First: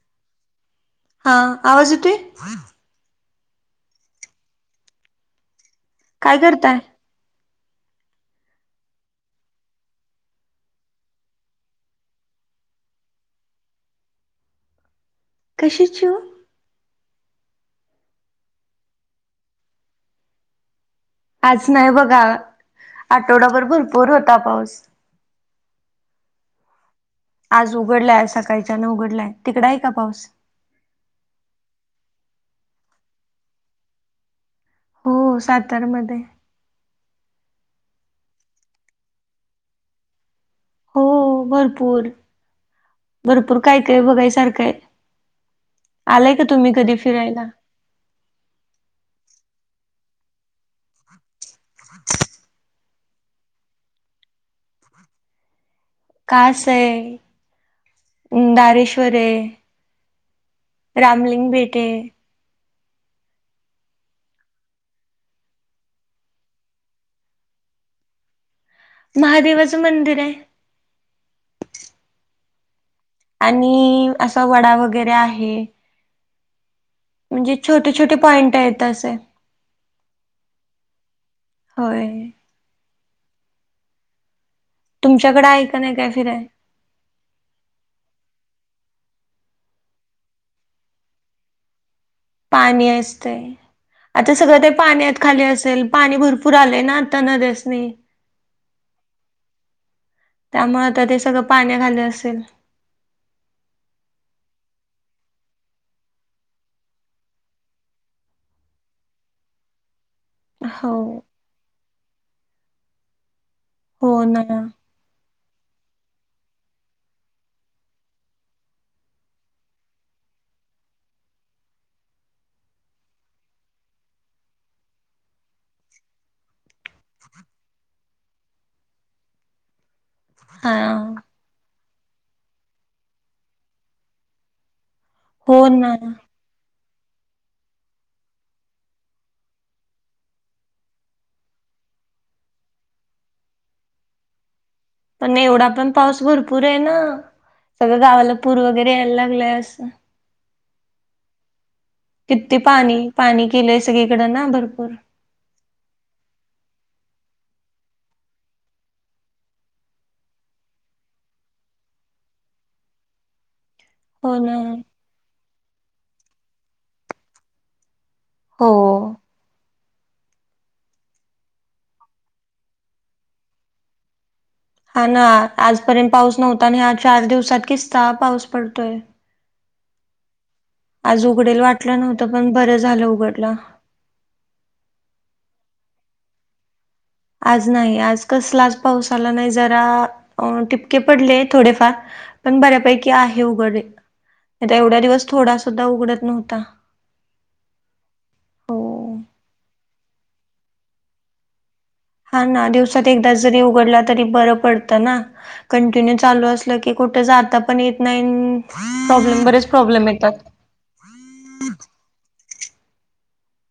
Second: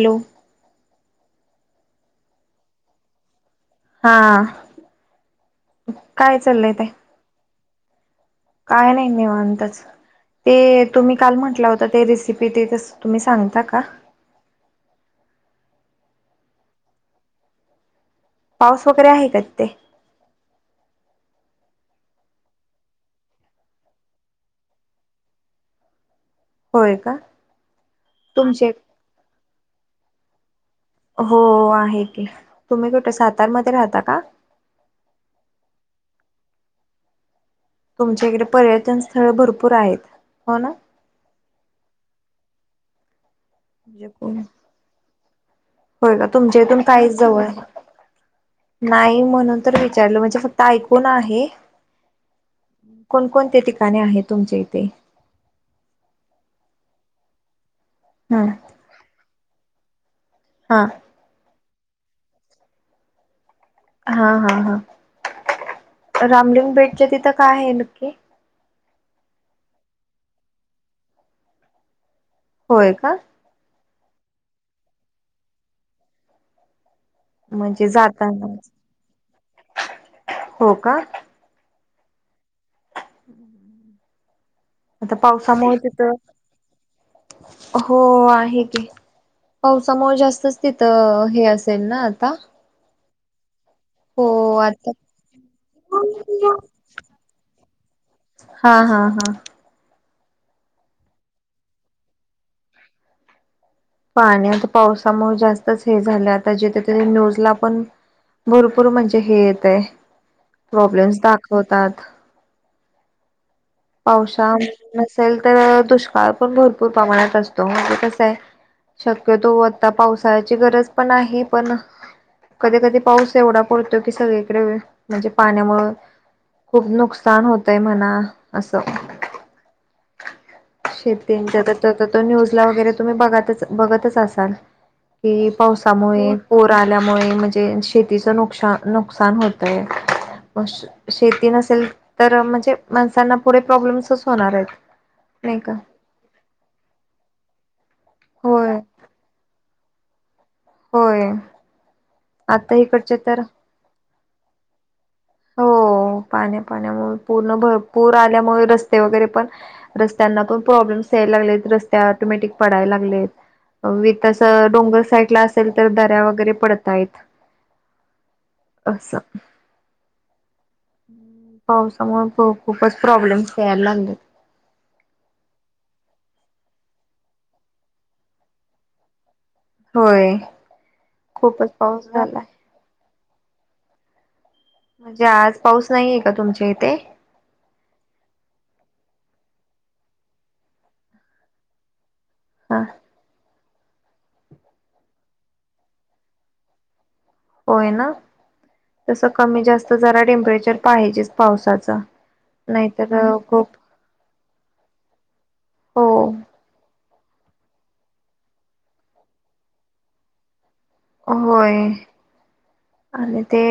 Hello हा आवाज येतोय. हा काय चाललंय ताई काय नाही निवांतच. ते तुम्ही काल म्हटला होता ते रेसिपी ते तस तुम्ही सांगता का कशाची ओ पाऊस वगैरे आहे का तिथे आज नाही बघा आठवडाभर भरपूर होता पाऊस. होय का? आज उघडलाय तुमचे सकाळच्यान उघडलाय. तिकड आहे का पाऊस? हो आहे की. तुम्ही कुठे सातारमध्ये राहता का? हो सातारमध्ये. तुमच्या इकडे पर्यटन स्थळ भरपूर आहेत हो ना? हो भरपूर भरपूर काय काय बघाय सारखय. होय का तुमच्या इथून काहीच जवळ आहे. नाही म्हणून तर विचारल म्हणजे फक्त ऐकून आहे. [inaudible] कोणकोणते ठिकाणे आहे तुमच्या इथे? कास आहे ह दारेश्वर आहे. हां रामलिंग बेटय हा हा हां रामलिंग बेटच्या तिथ काय आहे नक्की? महादेवाच मंदिर आहे. होय का. आणि असा वडा वगैरे आहे. म्हणजे छोटे छोटे पॉईंट आहेत असे. हो का होय [inaudible] आता तुमच्याकडे आहे पावसामुळे का नाही तीथ काय फिराय हो आहे की. पावसामुळे जास्तच तिथ हे असेल ना आता. पाणी असतय. हो आता सगळं ते आता पाण्यात खाली असेल पाणी भरपूर आलय ना आता नद्यासनी. हां हां हां त्यामुळे आता ते सगळ पाण्याखाली असेल. पाण्यात आता पावसामुळे जास्तच हे झालंय आता जिथे त न्यूजला पण भरपूर म्हणजे हे येत आहे हो प्रॉब्लेम्स दाखवतात. हो ना पावसाळा नसेल तर दुष्काळ पण भरपूर प्रमाणात असतो म्हणजे कसं आहे शक्यतो आता पावसाळ्याची गरज पण आहे पण कधी कधी पाऊस एवढा पडतो की सगळीकडे म्हणजे पाण्यामुळ खूप नुकसान होतय म्हणा अस. हां शेतीच्या तसं तर न्यूजला वगैरे तुम्ही बघ बघतच असाल. कि हो ना पावसामुळे पुर आल्यामुळे म्हणजे शेतीचं नुकसा नुकसान होतय. शेती नसेल तर म्हणजे माणसांना पुढे प्रॉब्लेम्सच होणार आहेत. पण नाही एवढा का पण पाऊस भरपूर आहे ना सगळ गावाला पूर होय वगैरे यायला लागलाय अस. होय किती आता पाणी इकडचे तर पाणी केलय सगळीकड ना भरपूर. हो पाण्या पाण्यामुळे पूर्ण भरपूर आल्यामुळे रस्ते वगैरे पण रस्त्यांना पण प्रॉब्लेम्स यायला लागलेत रस्त्या ऑटोमॅटिक पडाय लागलेत. विथ हो ना असं डोंगर साईडला असेल तर दऱ्या वगैरे पडत आहेत. हो असं पावसामुळे ख खूपच प्रॉब्लेम्स यायला लागलेत. हा ना आजपर्यंत पाऊस नव्हता आणि ह्या चार दिवसात किस्ता पाऊस पडतोय. होय आज उघडेल खूपच वाटल पाऊस नव्हत झालाय पण बर झाल उघडला. म्हणजे आज पाऊस नाहीये का तुमच्या इथे? आज नाही आज कसलाच पाऊस आला नाही जरा अ टिपके पडले थोडेफार. पण हा बऱ्यापैकी आहे उघड नाही तर एवढ्या दिवस थोडा सुद्धा उघडत नव्हता. होय ना हो तसं कमी जास्त जरा टेंपरेचर पाहिजेच पावसाच. हा ना दिवसात एकदा जरी उघडला तरी बर पडत ना हो कंटिन्यू चालू असल की. कुठे जाता पण येत नाही प्रॉब्लेम बरेच प्रॉब्लेम येतात. होय आणि ते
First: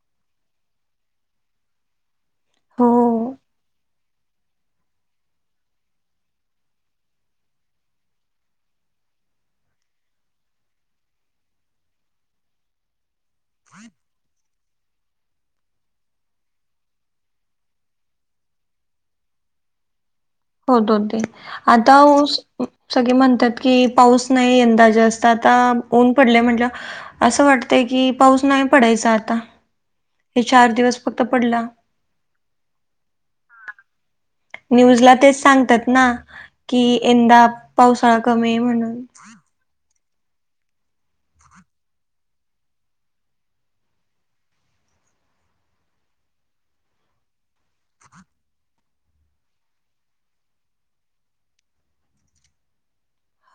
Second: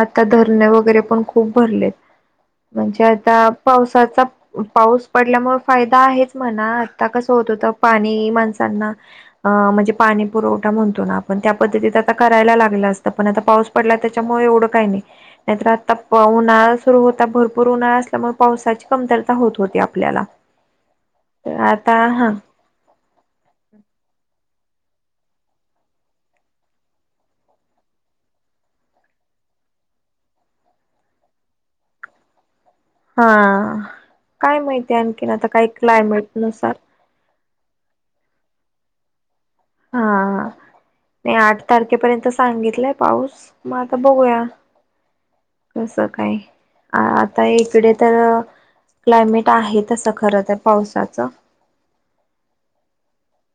आता धरणे वगैरे पण खूप भरलेत हो म्हणजे आता पावसाचा पाऊस पडल्यामुळ फायदा आहेच म्हणा आता कस होत होत पाणी माणसांना अ म्हणजे पाणी पुरवठा म्हणतो ना आपण त्या पद्धतीत आता करायला लागला अस तर पण आता पाऊस पडला त्याच्यामुळे एवढ काही नाही. नाहीतर आता उन्हाळा सुरू होता भरपूर उन्हाळा असल्यामुळे पावसाची कमतरता होत होती आपल्याला. होत होती तर आता हा उष सगळी म्हणतात की पाऊस नाही यंदा जास्त आता ऊन पडलय म्हटल्यावर अस वाटतय की पाऊस नाही पडायचा आता. हे चार दिवस फक्त पडला. हा काय माहिती न्यूजला आणखीन तेच आता काय सांगतात ना क्लायमेट नुसार. कि यंदा पावसाळा कमी आहे म्हणून. हा हां नाही आठ तारखेपर्यंत सांगितलाय पाऊस मग आता बघूया. कसं काय आता इकडे तर क्लायमेट आहे तसं खर तर पावसाच.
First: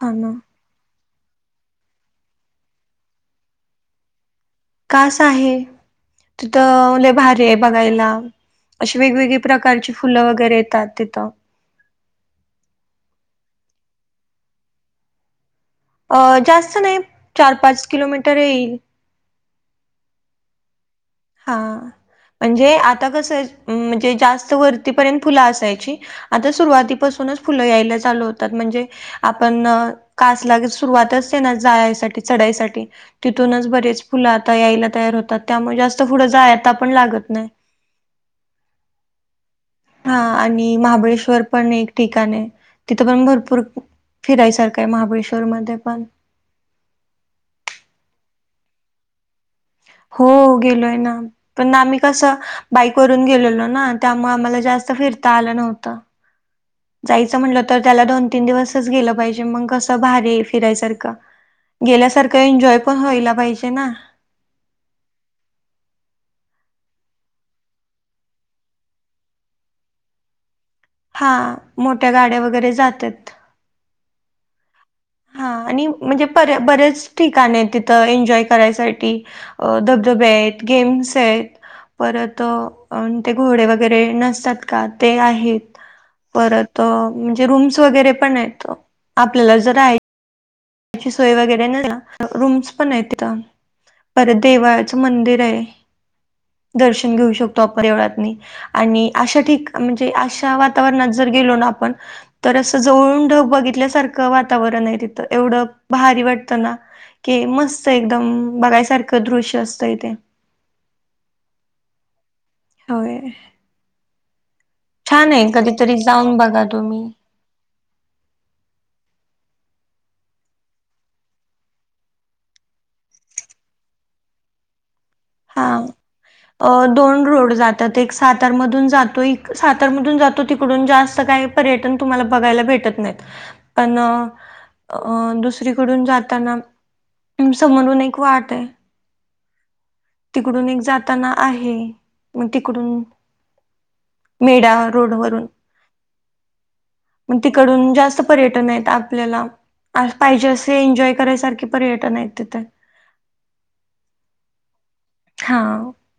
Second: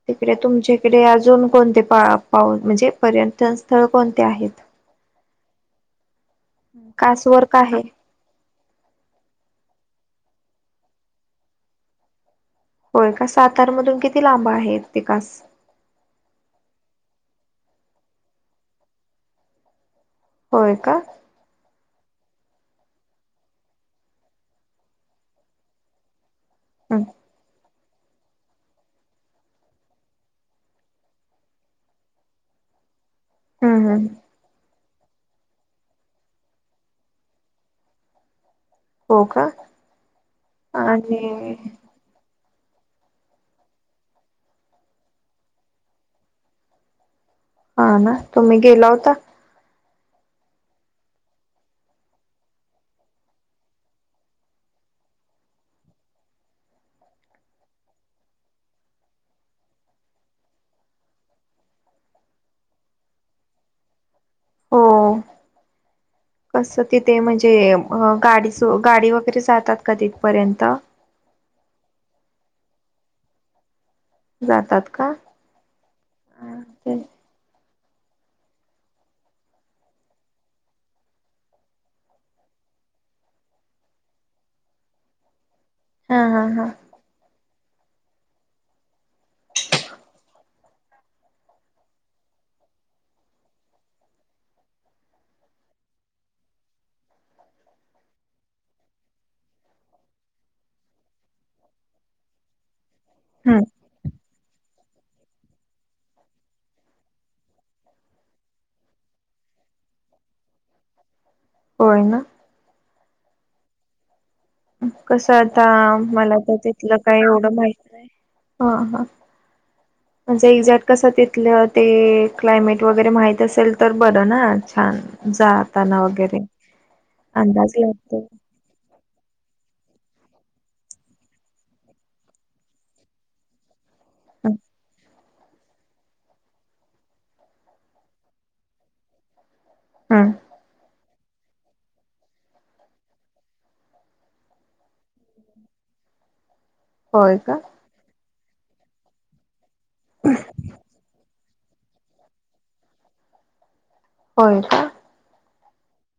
हा ना तिकडे तुमच्याकडे अजून कोणते पा पाऊ म्हणजे पर्यटन स्थळ कोणते आहेत? कास आहे तिथ लय कासवर भारी आहे का बघायला. अशी वेगवेगळे प्रकारची फुल वगैरे येतात तिथ. होय का सातार मधून किती लांब आहे ते कास अ जास्त नाही चार पाच किलोमीटर येईल. होय का. हा म्हणजे आता कसंय म्हणजे जास्त वरतीपर्यंत फुल असायची. आता हम्म सुरुवातीपासूनच फुल यायला चालू होतात म्हणजे आपण कासलागे सुरुवातच आहे ना जायसाठी चढायसाठी तिथूनच हम्म बरेच हम्म फुल आता यायला तयार होतात त्यामुळे जास्त पुुढ जायता पण लागत नाही. हो का हा आणि महाबळेश्वर आणि पण एक ठिकाण आहे तिथं पण भरपूर फिरायसारख आहे महाबळेश्वर मध्ये पण. हा ना तुम्ही गेला होता? हो गेलोय ना. पण आम्ही कसं बाईक वरुन गेलतो ना त्यामुळे आम्हाला जास्त फिरता आल नव्हत. जायच म्हंटल तर त्याला दोन तीन दिवसच गेल पाहिजे मग कस भारी फिरायसारख. गेल्यासारखं एन्जॉय पण व्हायला पाहिजे ना. हो. कसं तिथे म्हणजे, गाडीच गाडी वगैरे जातात का तिथपर्यंत? हा मोठ्या गाड्या वगैरे जात्यात. जातात का? हा आणि म्हणजेे बरेच हा ठिकाण आहे तिथं एन्जॉय करायसाठी. अ, धबधबे आहेत, गेम्स आहेत. परत अ, ते घोडे वगैरे नसतात का ते आहेत. हा हा परत अं म्हणजे रूम्स वैगेरे पण आहेत आपल्याला जर राहायचं सोय वगैरे रूम्स पण आहेत तिथं परत देवाळाचं मंदिर आहे दर्शन घेऊ शकतो आपण देवळातनी आणि अशा ठिक म्हणजे अशा वातावरणात जर गेलो ना आपण तर असं जवळून ढग हम्म बघितल्यासारखं वातावरण आहे तिथं एवढं भारी वाटतं ना, की मस्त एकदम बघायसारखं दृश्य असतंय ते होय ना होय कश छान आहे आता कधीतरी जाऊन मला तर बघा तिथलं तुम्ही काय एवढं माहित नाही हा हा म्हणजे इक्झॅक्ट कसं तिथलं ते क्लायमेट वगैरे माहित असेल तर बरं ना छान हा जाताना वगैरे अं दोन रोड अंदाज जातात एक लागतो सातार मधून जातो सातारमधून जातो तिकडून जास्त काय पर्यटन तुम्हांला बघायला भेटत नाहीत पण अ हम्म दुसरीकडून जाताना समोरून एक वाट आहे. हा इकडून एक जाताना आहे मग तिकडून मीरा रोड वरून होय मग का तिकडून जास्त पर्यटन आहेत आपल्याला असं पाहिजे असे एन्जॉय करायसारखे पर्यटन आहेत तिथं होय का हा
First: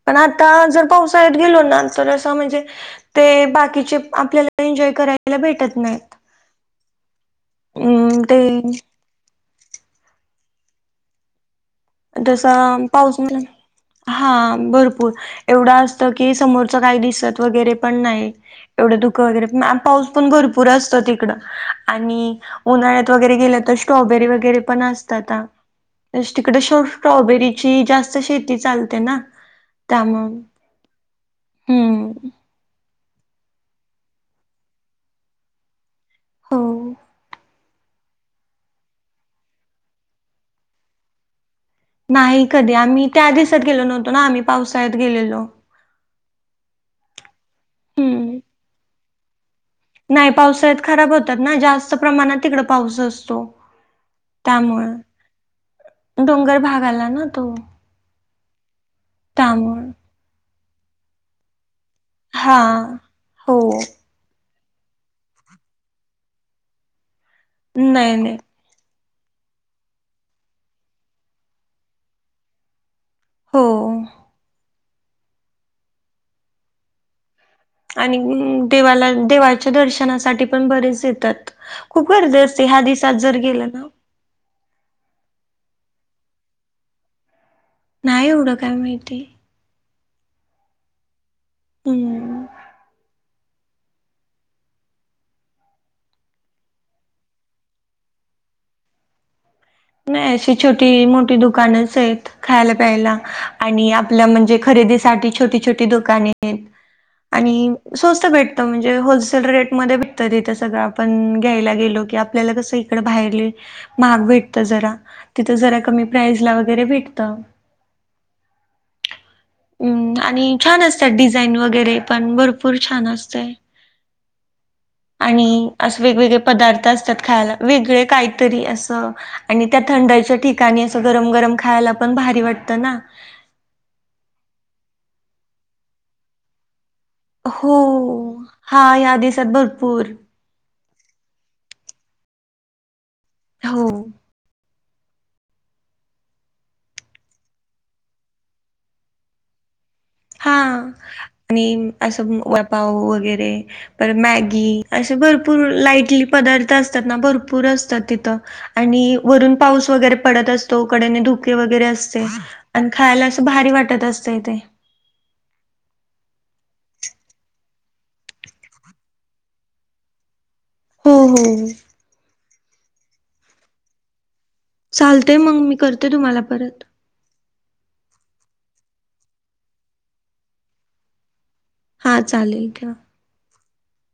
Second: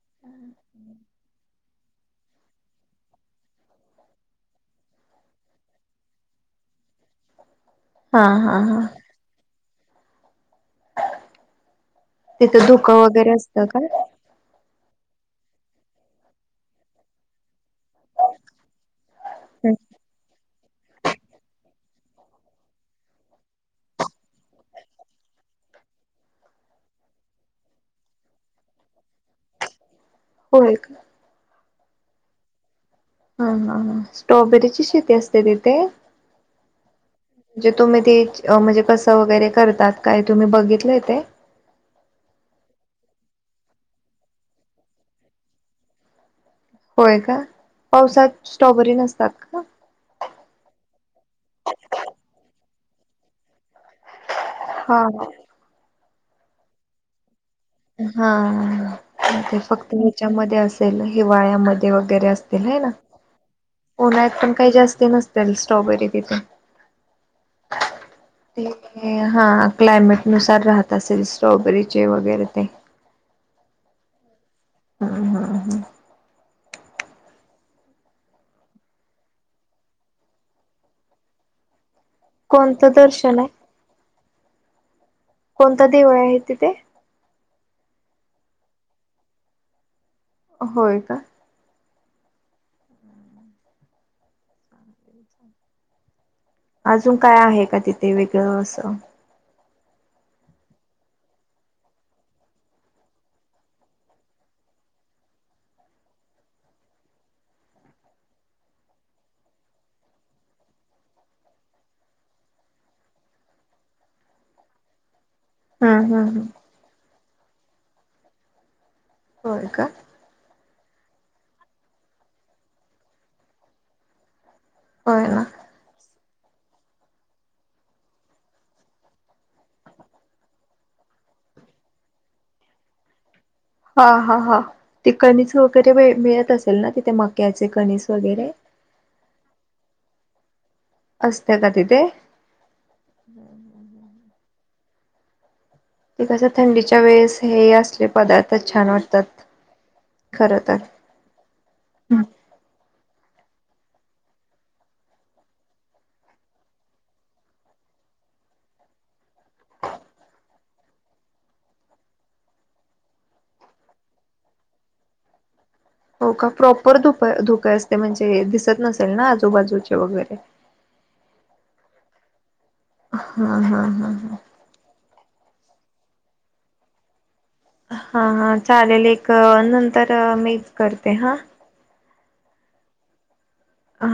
पण आता जर पावसाळ्यात गेलो ना तर असं म्हणजे ते बाकीचे आपल्याला एन्जॉय करायला भेटत नाहीत. हा अम ते हा हा तसा तिथं धुकं पाऊस वगैरे म्हणा असतं का हा भरपूर एवढं असतो की समोरचं काही दिसत वगैरे पण नाही एवढं धुकं वगरै पण हम्म. आणि पाऊस पण भरपूर असतो तिकडं आणि उन्हाळ्यात वगैरे गेलं तर स्ट्रॉबेरी वगैरे पण असत आता तिकडे स्ट्रॉबेरीची जास्त शेती चालते ना त्यामुळं होय हम्म हा हा स्ट्रॉबेरीचीचं शेती असत्या तिथे हो हो म्हणजे तुम्ही ते म्हणजे कसं वगैरे करतात काय तुम्ही बघितलंय ते नाही कधी आम्ही त्या दिवसात गेलो नव्हतो ना आम्ही पावसाळ्यात गेलेलो होय का पावसात हम्म स्ट्रॉबेरी नसतात. का नाही पावसाळ्यात खराब होतात ना जास्त प्रमाणात तिकडं पाऊस असतो हा त्यामुळ हा डोंगर भाग आला ना तो. हा ते त्यामुळे फक्त हेच्यामध्ये असेल हिवाळ्यामध्ये. वगैरे हा. असतील हे ना हो. उन्हाळ्यात पण काही जास्ती नसत्याल स्ट्रॉबेरी तिथ. नाही नाही. ते हा, क्लायमेटनुसार राहत असेल स्ट्रॉबेरीचे वगैरे ते. हो. हा हा हा. आणि देवाला देवाच्या दर्शनासाठी पण बरेच येतात. खूप गर्दी असते, ह्या कोणतं दिसात जर दर्शन आहे गेलं ना. कोणतं देऊळ आहे तिथे? नाही एवढं काय माहिती? होय का? हूं ऊ. [inaudible] अजून काय आहे का तिथे वेगळं असं? नाही, अशी छोटी मोठी दुकानंच हायेत. खायला प्यायला आणि आपल्या म्हणजे खरेदीसाठी छोटी छोटी दुकाने हायेत. आणि सोस्त भेटत म्हणजे होलसेल रेटमध्ये भेटतं तिथ सगळं आ पण घ्यायला गेलो की, आपल्याला कस इकड बाहेर लय महाग भेटत तीथ जरा, तिथं जरा हम्म कमी हम्म प्राईज हम्म ला वगैरे भेटत. होय का हं आणि छान असत्यात डिझाईन वगैरे पण भरपूर छान असतय. होय ना आणि असं वेगवेगळे पदार्थ असतात खायला. वेगळे काहीतरी असं. आणि त्या थंडाईच्या ठिकाणी, असं गरम गरम खायला पण भारी वाटतं ना. हा हा हा. ते कणीस वगैरे मिळत असेल ना तिथे, मक हो. हा या दिसात भरपूर असतय का तिथे? हो. ते कस थंडीच्या वेळेस हे असले पदार्थच छान वाटतात. हा खर तर आणि असं वडापाव वगैरे परत मॅगी असे भरपूर लाईटली पदार्थ असतात ना, भरपूर असतात तिथं. आणि वरून पाऊस वगैरे पडत असतो. कडेने धुके वगैरे असते. आणि खायाला असं भारी वाटत असतंय ते. हो का? प्रॉपर धुक धूके असतय म्हणजे दिसत नसेल ना आजूबाजूचे वगैरे हो हो. हा हा हा हा. चालतय मग मी, करते तुम्हाला परत? हा हा चालेल, एक अ नंतर मीच करते हा. हा चालेल ठेवा.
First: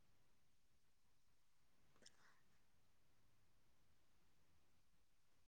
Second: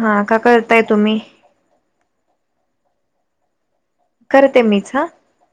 हा का करताय तुम्ही? करते मीच हा.